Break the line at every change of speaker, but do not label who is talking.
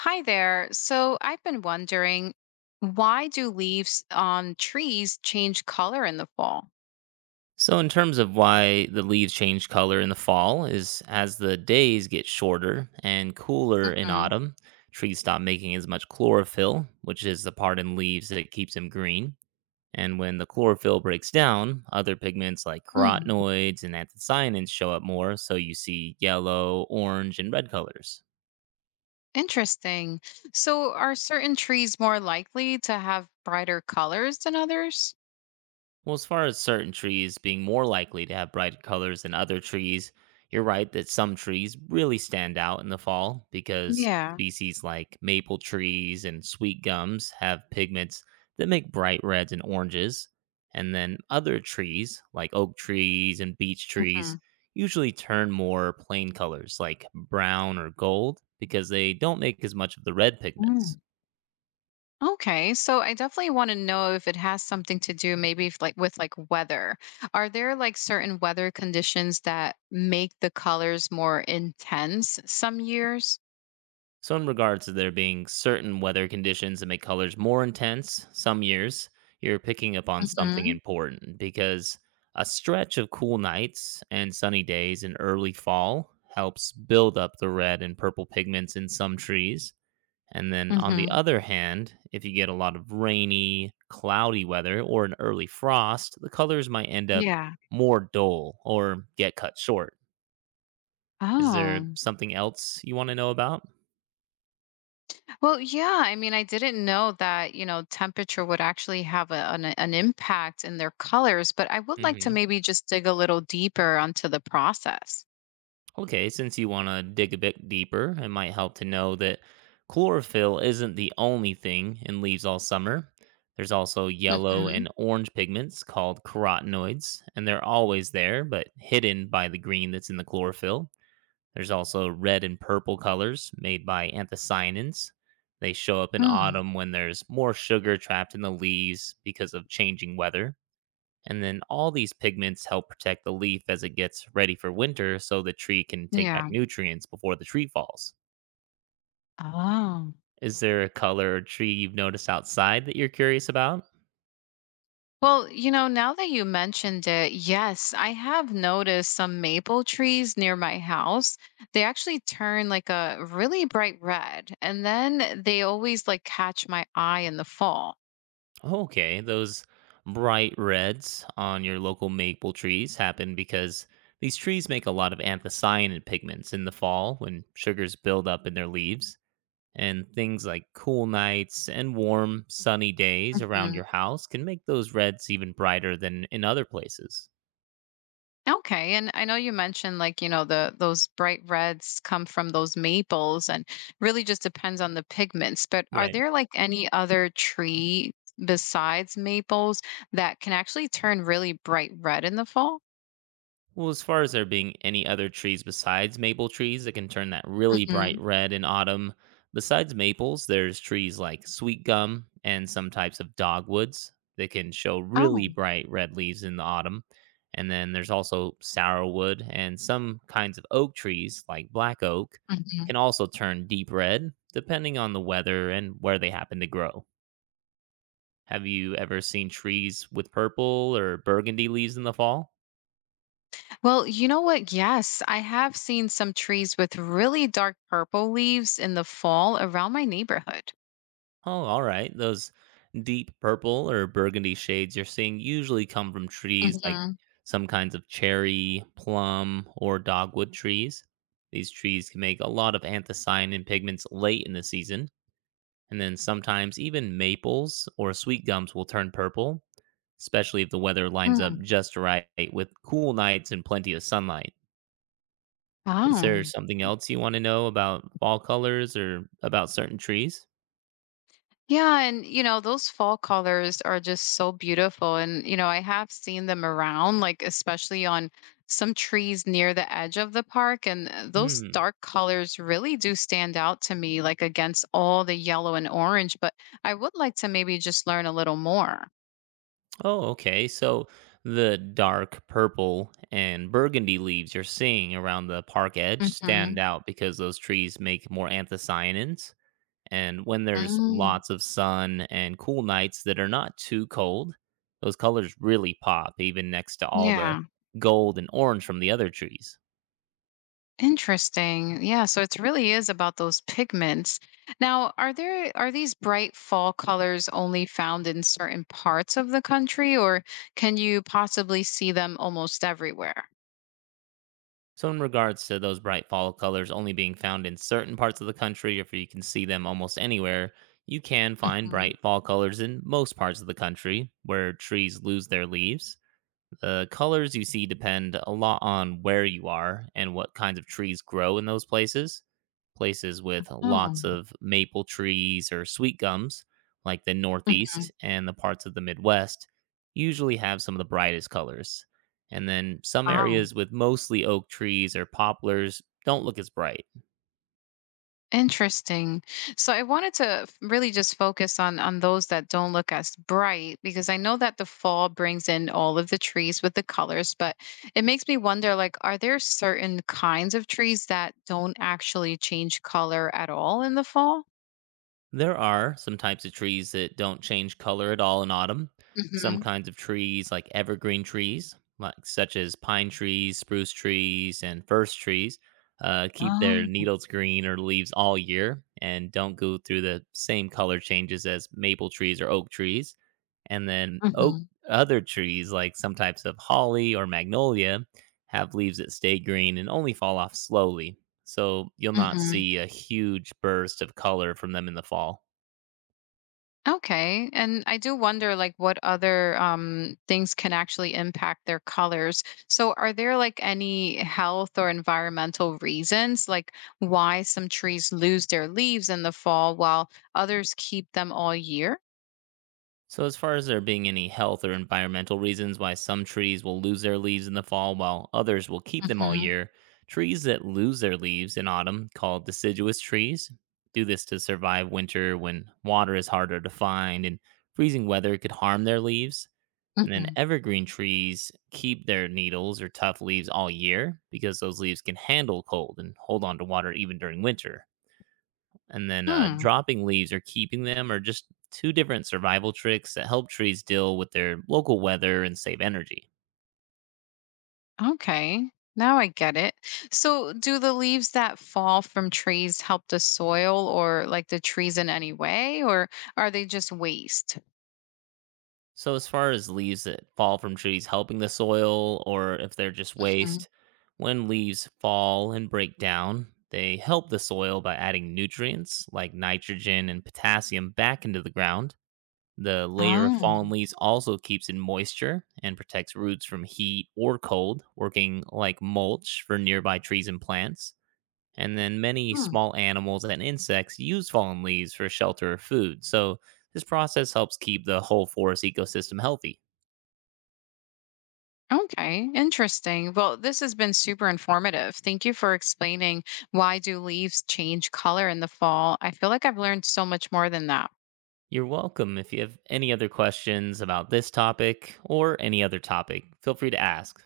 Hi there. So I've been wondering, why do leaves on trees change color in the fall?
So, in terms of why the leaves change color in the fall, is as the days get shorter and cooler in
Hmm.
autumn, trees stop making as much chlorophyll, which is the part in leaves that keeps them green. And when the chlorophyll breaks down, other pigments like
Hmm.
carotenoids and anthocyanins show up more, so you see yellow, orange, and red colors.
Interesting. So are certain trees more likely to have brighter colors than others?
Well, as far as certain trees being more likely to have bright colors than other trees, you're right that some trees really stand out in the fall because
Yeah.
species like maple trees and sweet gums have pigments that make bright reds and oranges. And then other trees, like oak trees and beech
Hmm.
trees, usually turn more plain colors like brown or gold because they don't make as much of the red
Mm.
pigments.
Okay, so I definitely want to know if it has something to do maybe if like with like weather. Are there like certain weather conditions that make the colors more intense some years?
So, in regards to there being certain weather conditions that make colors more intense some years, you're picking up on something
Hmm.
important because a stretch of cool nights and sunny days in early fall helps build up the red and purple pigments in some trees. And then, on the
Hmm.
other hand, if you get a lot of rainy, cloudy weather or an early frost, the colors might end up
Yeah.
more dull or get cut short. Is there
Oh,
something else you want to know about?
well, yeah. I mean, I didn't know that, temperature would actually have an impact in their colors, but I would like to
Hmm.
maybe just dig a little deeper onto the process.
Okay, since you want to dig a bit deeper, it might help to know that chlorophyll isn't the only thing in leaves all summer. There's also yellow
Hmm.
and orange pigments called carotenoids, and they're always there but hidden by the green that's in the chlorophyll. There's also red and purple colors made by anthocyanins. They show up in autumn when there's more sugar trapped in the leaves because of changing weather. And then all these pigments help protect the leaf as it gets ready for winter so the tree can take back
Yeah.
nutrients before the tree falls.
Oh.
Is there a color or tree you've noticed outside that you're curious about?
Well, now that you mentioned it, yes, I have noticed some maple trees near my house. They actually turn like a really bright red, and then they always like catch my eye in the fall.
Okay, those bright reds on your local maple trees happen because these trees make a lot of anthocyanin pigments in the fall when sugars build up in their leaves. And things like cool nights and warm, sunny days around your house can make those reds even brighter than in other places.
Okay, and I know you mentioned like, the those bright reds come from those maples and really just depends on the pigments, but are
Right.
there like any other tree besides maples that can actually turn really bright red in the fall?
Well, as far as there being any other trees besides maple trees that can turn that really bright
Hmm.
red in autumn, besides maples, there's trees like sweet gum and some types of dogwoods that can show really
Oh.
bright red leaves in the autumn. And then there's also sourwood and some kinds of oak trees like black oak
Hmm.
can also turn deep red depending on the weather and where they happen to grow. Have you ever seen trees with purple or burgundy leaves in the fall?
Well, you know what? Yes, I have seen some trees with really dark purple leaves in the fall around my neighborhood.
Oh, all right. Those deep purple or burgundy shades you're seeing usually come from trees like
Hmm.
some kinds of cherry, plum, or dogwood trees. These trees can make a lot of anthocyanin pigments late in the season, and then sometimes even maples or sweet gums will turn purple, especially if the weather lines up
Mm.
just right with cool nights and plenty of sunlight. Is there
Wow.
something else you want to know about fall colors or about certain trees?
Yeah, and those fall colors are just so beautiful. And I have seen them around, like especially on some trees near the edge of the park. And those
Hmm.
dark colors really do stand out to me, like against all the yellow and orange. But I would like to maybe just learn a little more.
Oh, okay. So the dark purple and burgundy leaves you're seeing around the park edge
Mm hmm.
stand out because those trees make more anthocyanins. And when there's
Mm.
lots of sun and cool nights that are not too cold, those colors really pop, even next to all the
Yeah.
gold and orange from the other trees.
Interesting. Yeah, so it really is about those pigments. Now, are these bright fall colors only found in certain parts of the country, or can you possibly see them almost everywhere?
So, in regards to those bright fall colors only being found in certain parts of the country, if you can see them almost anywhere, you can find
Hmm.
bright fall colors in most parts of the country where trees lose their leaves. The colors you see depend a lot on where you are and what kinds of trees grow in those places. Places with
Oh.
lots of maple trees or sweet gums, like the Northeast
Mhm.
and the parts of the Midwest, usually have some of the brightest colors. And then some
Wow.
areas with mostly oak trees or poplars don't look as bright.
Interesting. So I wanted to really just focus on those that don't look as bright because I know that the fall brings in all of the trees with the colors, but it makes me wonder like are there certain kinds of trees that don't actually change color at all in the fall?
There are some types of trees that don't change color at all in autumn. Some
Mhm.
kinds of trees, like evergreen trees, like such as pine trees, spruce trees, and first trees, keep their
Oh.
needles green or leaves all year and don't go through the same color changes as maple trees or oak trees. And then oak
Mhm.
other trees, like some types of holly or magnolia, have leaves that stay green and only fall off slowly so you'll not
Mhm.
see a huge burst of color from them in the fall.
Okay. And I do wonder like what other things can actually impact their colors. So are there like any health or environmental reasons like why some trees lose their leaves in the fall while others keep them all year?
So, as far as there being any health or environmental reasons why some trees will lose their leaves in the fall while others will keep them all
Hmm.
year, trees that lose their leaves in autumn, called deciduous trees, do this to survive winter when water is harder to find and freezing weather could harm their leaves. And then
Hmm.
evergreen trees keep their needles or tough leaves all year because those leaves can handle cold and hold on to water even during winter. And then
Hmm.
dropping leaves or keeping them are just two different survival tricks that help trees deal with their local weather and save energy.
Okay. Now I get it. So do the leaves that fall from trees help the soil or like the trees in any way or are they just waste?
So, as far as leaves that fall from trees helping the soil or if they're just
Mhm.
waste, when leaves fall and break down, they help the soil by adding nutrients like nitrogen and potassium back into the ground. The layer of fallen leaves also keeps in moisture and protects roots from heat or cold, working like mulch for nearby trees and plants. And then many
Oh.
small animals and insects use fallen leaves for shelter or food. So, this process helps keep the whole forest ecosystem healthy.
Okay, interesting. Well, this has been super informative. Thank you for explaining why do leaves change color in the fall. I feel like I've learned so much more than that.
You're welcome. If you have any other questions about this topic or any other topic, feel free to ask.